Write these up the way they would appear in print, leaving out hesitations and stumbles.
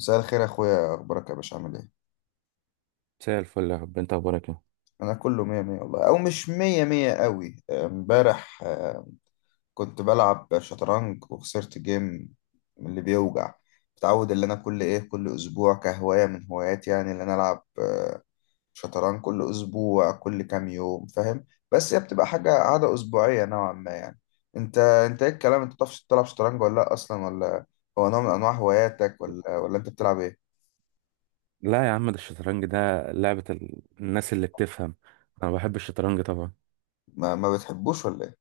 مساء الخير يا اخويا، اخبارك يا باشا؟ عامل ايه؟ مساء الفل، يا رب انت اخبارك ايه؟ انا كله مية مية والله، او مش مية مية قوي. امبارح كنت بلعب شطرنج وخسرت جيم من اللي بيوجع. متعود اللي انا كل ايه، كل اسبوع كهواية من هواياتي يعني اللي انا العب شطرنج كل اسبوع، كل كام يوم، فاهم؟ بس هي بتبقى حاجة عادة اسبوعية نوعا ما يعني. انت ايه الكلام، انت بتعرفش تلعب شطرنج ولا لا اصلا، ولا هو نوع من انواع هواياتك، ولا انت بتلعب ايه؟ لا يا عم، ده الشطرنج ده لعبة الناس اللي بتفهم. انا بحب الشطرنج طبعا. ما بتحبوش ولا ايه؟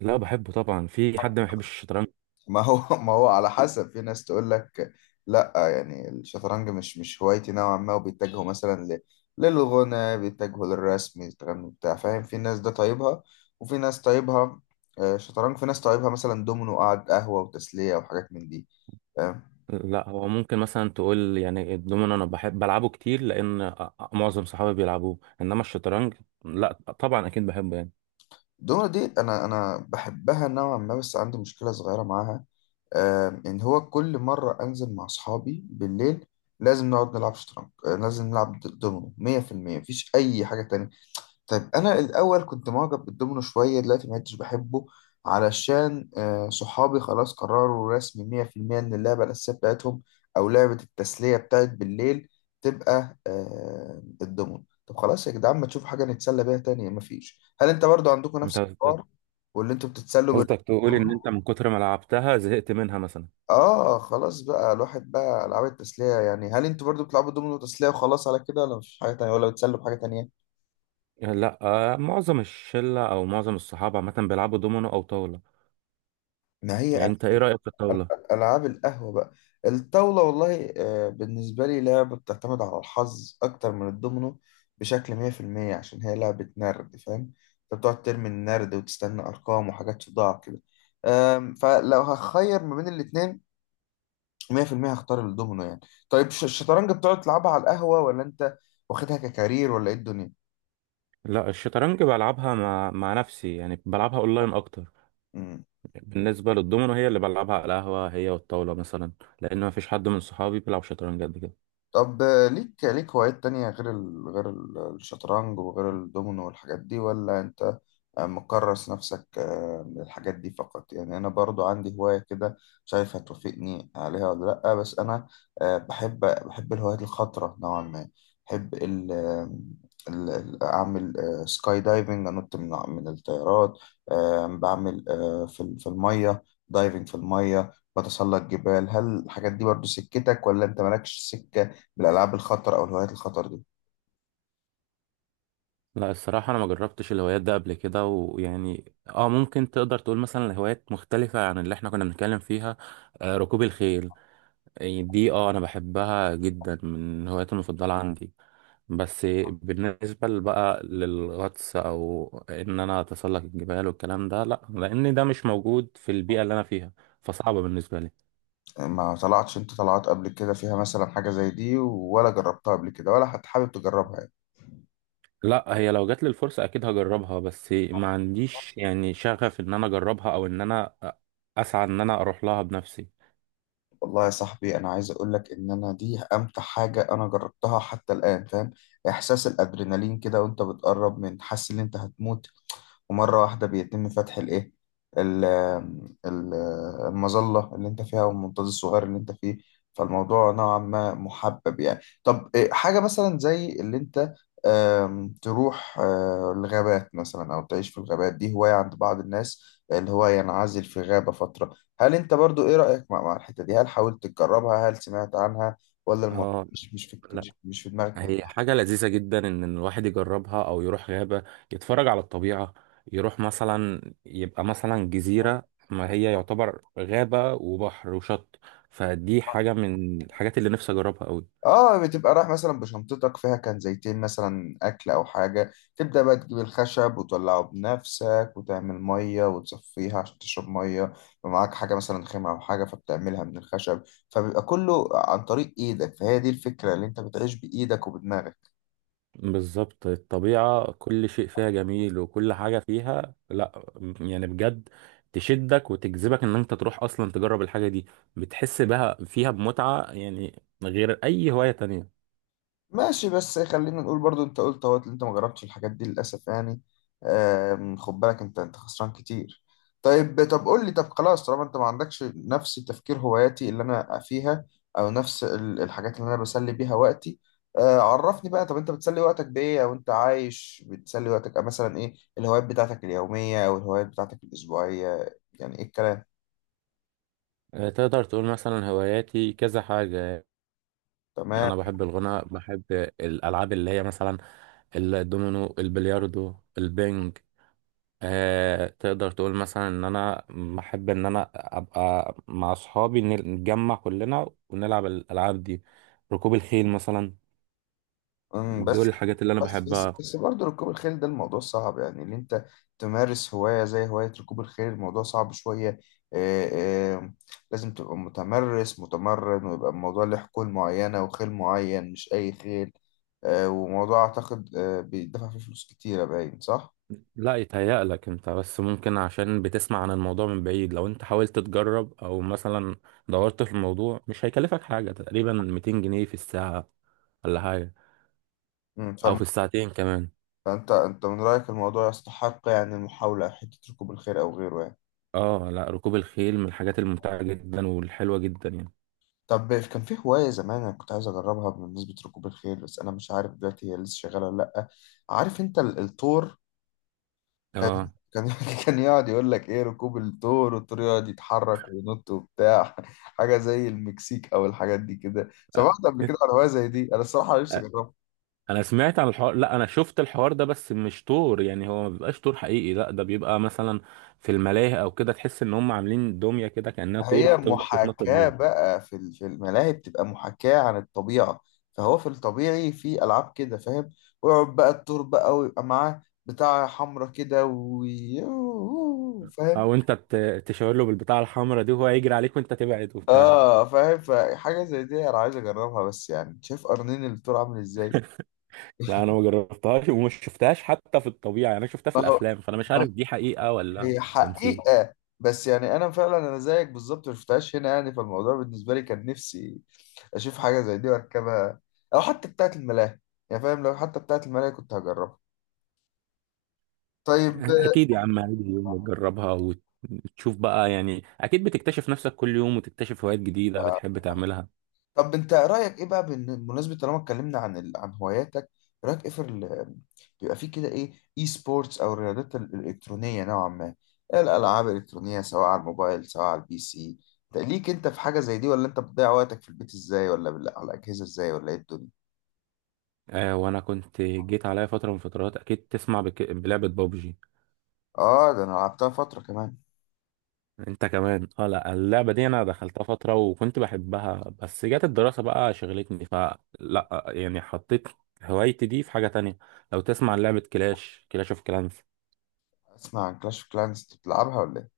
لا بحبه طبعا، في حد ما بيحبش الشطرنج؟ ما هو ما هو على حسب، في ناس تقول لك لا يعني الشطرنج مش هوايتي نوعا ما، وبيتجهوا مثلا للغنى، بيتجهوا للرسم، الكلام بتاع، فاهم؟ في ناس ده طيبها وفي ناس طيبها شطرنج، في ناس طيبها مثلا دومينو، قعد قهوة وتسلية وحاجات من دي، فاهم؟ لا هو ممكن مثلا تقول يعني الدومينو انا بحب بلعبه كتير لان معظم صحابي بيلعبوه، انما الشطرنج لا، طبعا اكيد بحبه يعني. الدومينو دي انا بحبها نوعا ما، بس عندي مشكلة صغيرة معاها ان هو كل مرة انزل مع اصحابي بالليل لازم نقعد نلعب شطرنج، لازم نلعب دومينو 100%. مفيش اي حاجة تانية. طيب انا الاول كنت معجب بالدومينو شويه، دلوقتي ما عدتش بحبه علشان صحابي خلاص قرروا رسمي 100% ان اللعبه الاساسيه بتاعتهم او لعبه التسليه بتاعت بالليل تبقى الدومينو. طب خلاص يا جدعان، ما تشوفوا حاجه نتسلى بيها تانية؟ مفيش. هل انت برضو عندكم نفس انت الحوار واللي انتوا بتتسلوا بال؟ قصدك تقول ان انت من كتر ما لعبتها زهقت منها مثلا؟ اه خلاص بقى الواحد، بقى العاب التسليه يعني. هل انتوا برضو بتلعبوا دومينو تسليه وخلاص على كده، ولا مفيش حاجه تانية، ولا بتسلوا بحاجه تانية؟ لا معظم الشلة او معظم الصحاب عامة بيلعبوا دومينو او طاولة. ما هي يعني انت ايه رأيك في الطاولة؟ ألعاب القهوة بقى. الطاولة والله بالنسبة لي لعبة بتعتمد على الحظ أكتر من الدومينو بشكل 100%، عشان هي لعبة نرد، فاهم؟ أنت بتقعد ترمي النرد وتستنى أرقام وحاجات تضاع كده. فلو هخير ما بين الاتنين 100% هختار الدومينو يعني. طيب الشطرنج بتقعد تلعبها على القهوة، ولا أنت واخدها ككارير، ولا إيه الدنيا؟ لا الشطرنج بلعبها مع نفسي، يعني بلعبها اونلاين اكتر. بالنسبه للدومينو هي اللي بلعبها على القهوه، هي والطاوله مثلا، لان ما فيش حد من صحابي بيلعب شطرنج قد كده. طب ليك هوايات تانية غير غير الشطرنج وغير الدومينو والحاجات دي، ولا انت مكرس نفسك من الحاجات دي فقط يعني؟ انا برضو عندي هواية كده، شايف هتوافقني عليها ولا لأ. بس انا بحب الهوايات الخطرة نوعا ما. بحب ال... آه، ال... ال- اعمل سكاي دايفنج، انط من الطيارات. بعمل في في المية دايفنج في المية. بتسلق جبال. هل الحاجات دي برضو سكتك، ولا انت مالكش سكة بالألعاب الخطر أو الهوايات الخطر دي؟ لا الصراحه انا ما جربتش الهوايات ده قبل كده، ويعني ممكن تقدر تقول مثلا الهوايات مختلفه عن اللي احنا كنا بنتكلم فيها. ركوب الخيل، يعني دي انا بحبها جدا من الهوايات المفضله عندي. بس بالنسبة بقى للغطس أو إن أنا أتسلق الجبال والكلام ده لأ، لأن ده مش موجود في البيئة اللي أنا فيها، فصعبة بالنسبة لي. يعني ما طلعتش، أنت طلعت قبل كده فيها مثلا حاجة زي دي، ولا جربتها قبل كده، ولا حتى حابب تجربها يعني؟ لأ، هي لو جات لي الفرصة أكيد هجربها، بس ما عنديش يعني شغف إن أنا أجربها أو إن أنا أسعى إن أنا أروح لها بنفسي. والله يا صاحبي أنا عايز أقول لك إن أنا دي أمتع حاجة أنا جربتها حتى الآن، فاهم؟ إحساس الأدرينالين كده وأنت بتقرب، من حاسس إن أنت هتموت، ومرة واحدة بيتم فتح الإيه، ال- ال- المظلة اللي أنت فيها، والمنطاد الصغير اللي أنت فيه. فالموضوع نوعا ما محبب يعني. طب حاجة مثلا زي اللي أنت تروح الغابات مثلا، أو تعيش في الغابات، دي هواية عند بعض الناس، اللي هو ينعزل في غابة فترة. هل أنت برضو إيه رأيك مع الحتة دي؟ هل حاولت تجربها؟ هل سمعت عنها؟ ولا الموضوع اه، مش مش في لا، مش مش في دماغك؟ هي حاجة لذيذة جدا إن الواحد يجربها أو يروح غابة يتفرج على الطبيعة، يروح مثلا يبقى مثلا جزيرة، ما هي يعتبر غابة وبحر وشط، فدي حاجة من الحاجات اللي نفسي أجربها أوي. اه، بتبقى رايح مثلا بشنطتك، فيها كان زيتين مثلا اكل او حاجه، تبدا بقى تجيب الخشب وتولعه بنفسك، وتعمل ميه وتصفيها عشان تشرب ميه، يبقى معاك حاجه مثلا خامه او حاجه فبتعملها من الخشب. فبيبقى كله عن طريق ايدك، فهي دي الفكره، اللي انت بتعيش بايدك وبدماغك. بالظبط، الطبيعة كل شيء فيها جميل، وكل حاجة فيها لأ، يعني بجد تشدك وتجذبك إن أنت تروح أصلا تجرب الحاجة دي، بتحس بها فيها بمتعة يعني غير أي هواية تانية. ماشي. بس خلينا نقول برضو، انت قلت اهوت اللي انت ما جربتش الحاجات دي للاسف يعني. خد بالك، انت خسران كتير. طيب، طب قول لي، طب خلاص طالما انت ما عندكش نفس تفكير هواياتي اللي انا فيها، او نفس الحاجات اللي انا بسلي بيها وقتي، عرفني بقى. طب انت بتسلي وقتك بايه، او انت عايش بتسلي وقتك مثلا ايه الهوايات بتاعتك اليومية، او الهوايات بتاعتك الاسبوعية، يعني ايه الكلام؟ تقدر تقول مثلا هواياتي كذا حاجة. تمام. انا بحب الغناء، بحب الالعاب اللي هي مثلا الدومينو، البلياردو، البنج. تقدر تقول مثلا ان انا بحب ان انا ابقى مع اصحابي، نتجمع كلنا ونلعب الالعاب دي، ركوب الخيل مثلا. أمم، دول بس الحاجات اللي انا بس بس بحبها. بس برضه ركوب الخيل ده الموضوع صعب يعني، ان انت تمارس هواية زي هواية ركوب الخيل الموضوع صعب شوية. آه، آه، لازم تبقى متمرس متمرن، ويبقى الموضوع له حقول معينة وخيل معين، مش أي خيل. وموضوع أعتقد بيدفع فيه فلوس كتيرة، باين صح؟ لا يتهيألك انت بس، ممكن عشان بتسمع عن الموضوع من بعيد. لو انت حاولت تجرب او مثلا دورت في الموضوع مش هيكلفك حاجة، تقريبا 200 جنيه في الساعة ولا حاجة، مم، او فالم- في الساعتين كمان. فأنت من رأيك الموضوع يستحق يعني المحاولة، حتة ركوب الخيل أو غيره يعني. اه لا، ركوب الخيل من الحاجات الممتعة جدا والحلوة جدا يعني. طب كان في هواية زمان أنا كنت عايز أجربها بمناسبة ركوب الخيل، بس أنا مش عارف دلوقتي هي لسه شغالة ولا لأ. عارف أنت الثور كان، اه كان كان يقعد يقول لك إيه، ركوب الثور، والثور يقعد يتحرك وينط وبتاع، حاجة زي المكسيك أو الحاجات دي كده. سمعت أ- قبل كده عن هواية زي دي؟ أنا الصراحة نفسي أ- أجربها. انا سمعت عن الحوار، لا انا شفت الحوار ده، بس مش طور، يعني هو ما بيبقاش طور حقيقي، لا ده بيبقى مثلا في الملاهي او كده، تحس ان هم عاملين دمية كده كأنها طور هي بتفضل تتنطط محاكاة بيه، بقى، في في الملاهي بتبقى محاكاة عن الطبيعة. فهو في الطبيعي في ألعاب كده، فاهم؟ ويقعد بقى الدور بقى، ويبقى معاه بتاع حمرا كده، فاهم؟ او انت تشاور له بالبتاعة الحمراء دي وهو يجري عليك وانت تبعد وبتاع. اه فاهم. فحاجة زي دي أنا عايز أجربها، بس يعني شايف قرنين الدور عامل إزاي. لا انا ما جربتهاش ومش شفتهاش حتى في الطبيعة، يعني انا شفتها في ما هو، الافلام، فانا مش ما عارف دي حقيقة ولا هي تمثيل. حقيقة. بس يعني أنا فعلا أنا زيك بالظبط ما شفتهاش هنا يعني، فالموضوع بالنسبة لي كان نفسي اشوف حاجه زي دي واركبها، او حتى بتاعه الملاهي يعني، فاهم؟ لو حتى بتاعه الملاهي كنت هجربها. طيب. اكيد يا عم، هيجي يوم وتجربها وتشوف بقى، يعني اكيد بتكتشف نفسك كل يوم وتكتشف هوايات جديدة بتحب تعملها. طب انت رايك ايه بقى، بمناسبه طالما اتكلمنا عن عن هواياتك، رايك ايه في بيبقى في كده ايه، اي سبورتس، او الرياضات الالكترونيه نوعا ما؟ إيه الالعاب الالكترونيه، سواء على الموبايل، سواء على البي سي؟ انت ليك، انت في حاجه زي دي، ولا انت بتضيع وقتك في البيت ازاي، ولا على الاجهزه ازاي، ولا ايه الدنيا؟ وانا كنت جيت عليا فترة من فترات، اكيد تسمع بلعبة بابجي. اه ده انا لعبتها فتره كمان. انت كمان؟ اه لا، اللعبة دي انا دخلتها فترة وكنت بحبها، بس جت الدراسة بقى شغلتني، فلا يعني حطيت هوايتي دي في حاجة تانية. لو تسمع لعبة كلاش اوف كلانس. اسمع عن كلاش اوف كلانس. بتلعبها ولا ايه؟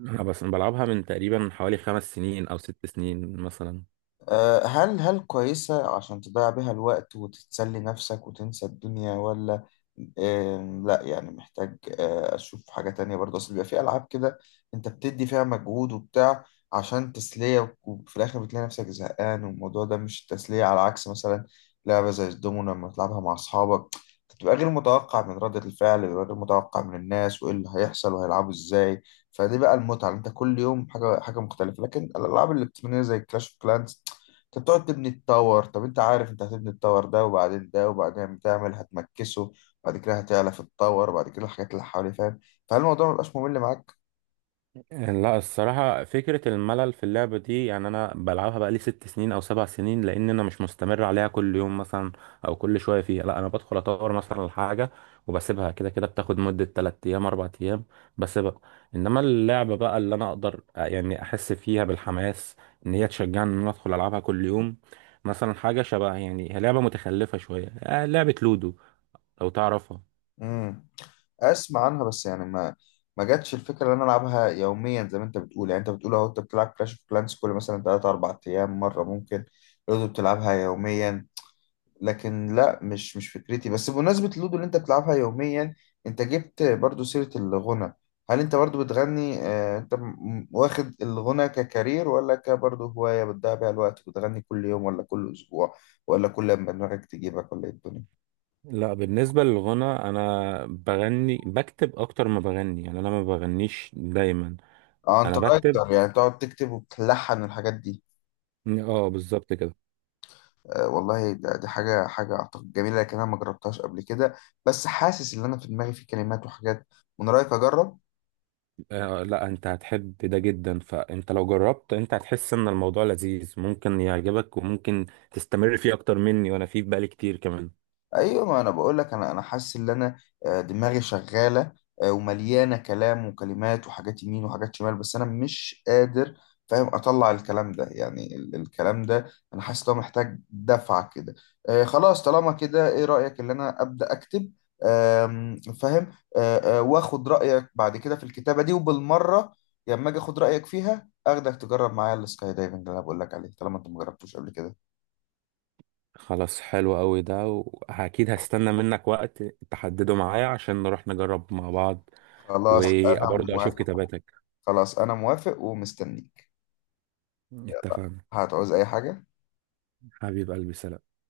انا بس بلعبها من تقريبا حوالي 5 سنين او 6 سنين مثلا. هل كويسة عشان تضيع بيها الوقت وتتسلي نفسك وتنسى الدنيا، ولا لا يعني محتاج أشوف حاجة تانية برضه؟ أصل بيبقى في ألعاب كده أنت بتدي فيها مجهود وبتاع عشان تسلية، وفي الآخر بتلاقي نفسك زهقان والموضوع ده مش تسلية، على عكس مثلا لعبة زي الدومينو لما تلعبها مع أصحابك، بتبقى غير متوقع من ردة الفعل، بيبقى غير متوقع من الناس، وإيه اللي هيحصل وهيلعبوا إزاي. فدي بقى المتعة، أنت كل يوم حاجة حاجة مختلفة. لكن الألعاب الإلكترونية زي كلاش أوف كلانس، انت بتقعد تبني التاور. طب انت عارف انت هتبني التاور ده وبعدين ده، وبعدين بتعمل هتمكسه، وبعد كده هتعلى في التاور، وبعد كده الحاجات اللي حواليه، فاهم؟ فهل الموضوع مبقاش ممل معاك؟ لا الصراحة فكرة الملل في اللعبة دي يعني أنا بلعبها بقالي 6 سنين أو 7 سنين، لأن أنا مش مستمر عليها كل يوم مثلا أو كل شوية فيها، لا أنا بدخل أطور مثلا الحاجة وبسيبها كده، كده بتاخد مدة 3 أيام 4 أيام بسيبها. إنما اللعبة بقى اللي أنا أقدر يعني أحس فيها بالحماس، إن هي تشجعني إن أنا أدخل ألعبها كل يوم، مثلا حاجة شبه يعني هي لعبة متخلفة شوية، لعبة لودو، لو تعرفها. امم، اسمع عنها بس يعني، ما جاتش الفكره ان انا العبها يوميا زي ما انت بتقول يعني. انت بتقول اهو انت بتلعب كلاش اوف كلانس كل مثلا 3 4 ايام مره، ممكن برضه بتلعبها يوميا، لكن لا مش فكرتي. بس بمناسبة اللودو اللي انت بتلعبها يوميا، انت جبت برضو سيرة الغنى. هل انت برضو بتغني؟ انت واخد الغنى ككارير، ولا كبرضو هواية بتضيع بيها الوقت، بتغني كل يوم، ولا كل اسبوع، ولا كل لما دماغك تجيبك، ولا ايه الدنيا؟ لا بالنسبة للغنى أنا بغني بكتب أكتر ما بغني، يعني أنا ما بغنيش دايما. اه انت أنا بكتب، رايتر يعني، بتقعد تكتب وبتلحن الحاجات دي؟ اه بالظبط كده. والله دي حاجة اعتقد جميلة، لكن انا ما جربتهاش قبل كده. بس حاسس ان انا في دماغي في كلمات وحاجات. من رايك اجرب؟ آه لا، أنت هتحب ده جدا، فأنت لو جربت أنت هتحس إن الموضوع لذيذ، ممكن يعجبك وممكن تستمر فيه أكتر مني، وأنا فيه بقالي كتير كمان. ايوه، ما انا بقول لك انا، حاسس ان انا دماغي شغاله ومليانه كلام وكلمات وحاجات يمين وحاجات شمال، بس انا مش قادر فاهم اطلع الكلام ده يعني الكلام ده، انا حاسس ان هو محتاج دفعه كده. خلاص طالما كده، ايه رايك ان انا ابدا اكتب؟ آم، فاهم. واخد رايك بعد كده في الكتابه دي، وبالمره لما اجي اخد رايك فيها اخدك تجرب معايا السكاي دايفنج اللي انا بقول لك عليه طالما انت مجربتوش قبل كده. خلاص، حلو أوي ده، وأكيد هستنى منك وقت تحدده معايا عشان نروح نجرب مع بعض، خلاص انا وبرضه أشوف موافق. كتاباتك. خلاص انا موافق ومستنيك. اتفقنا، هتعوز اي حاجة؟ حبيب قلبي، سلام.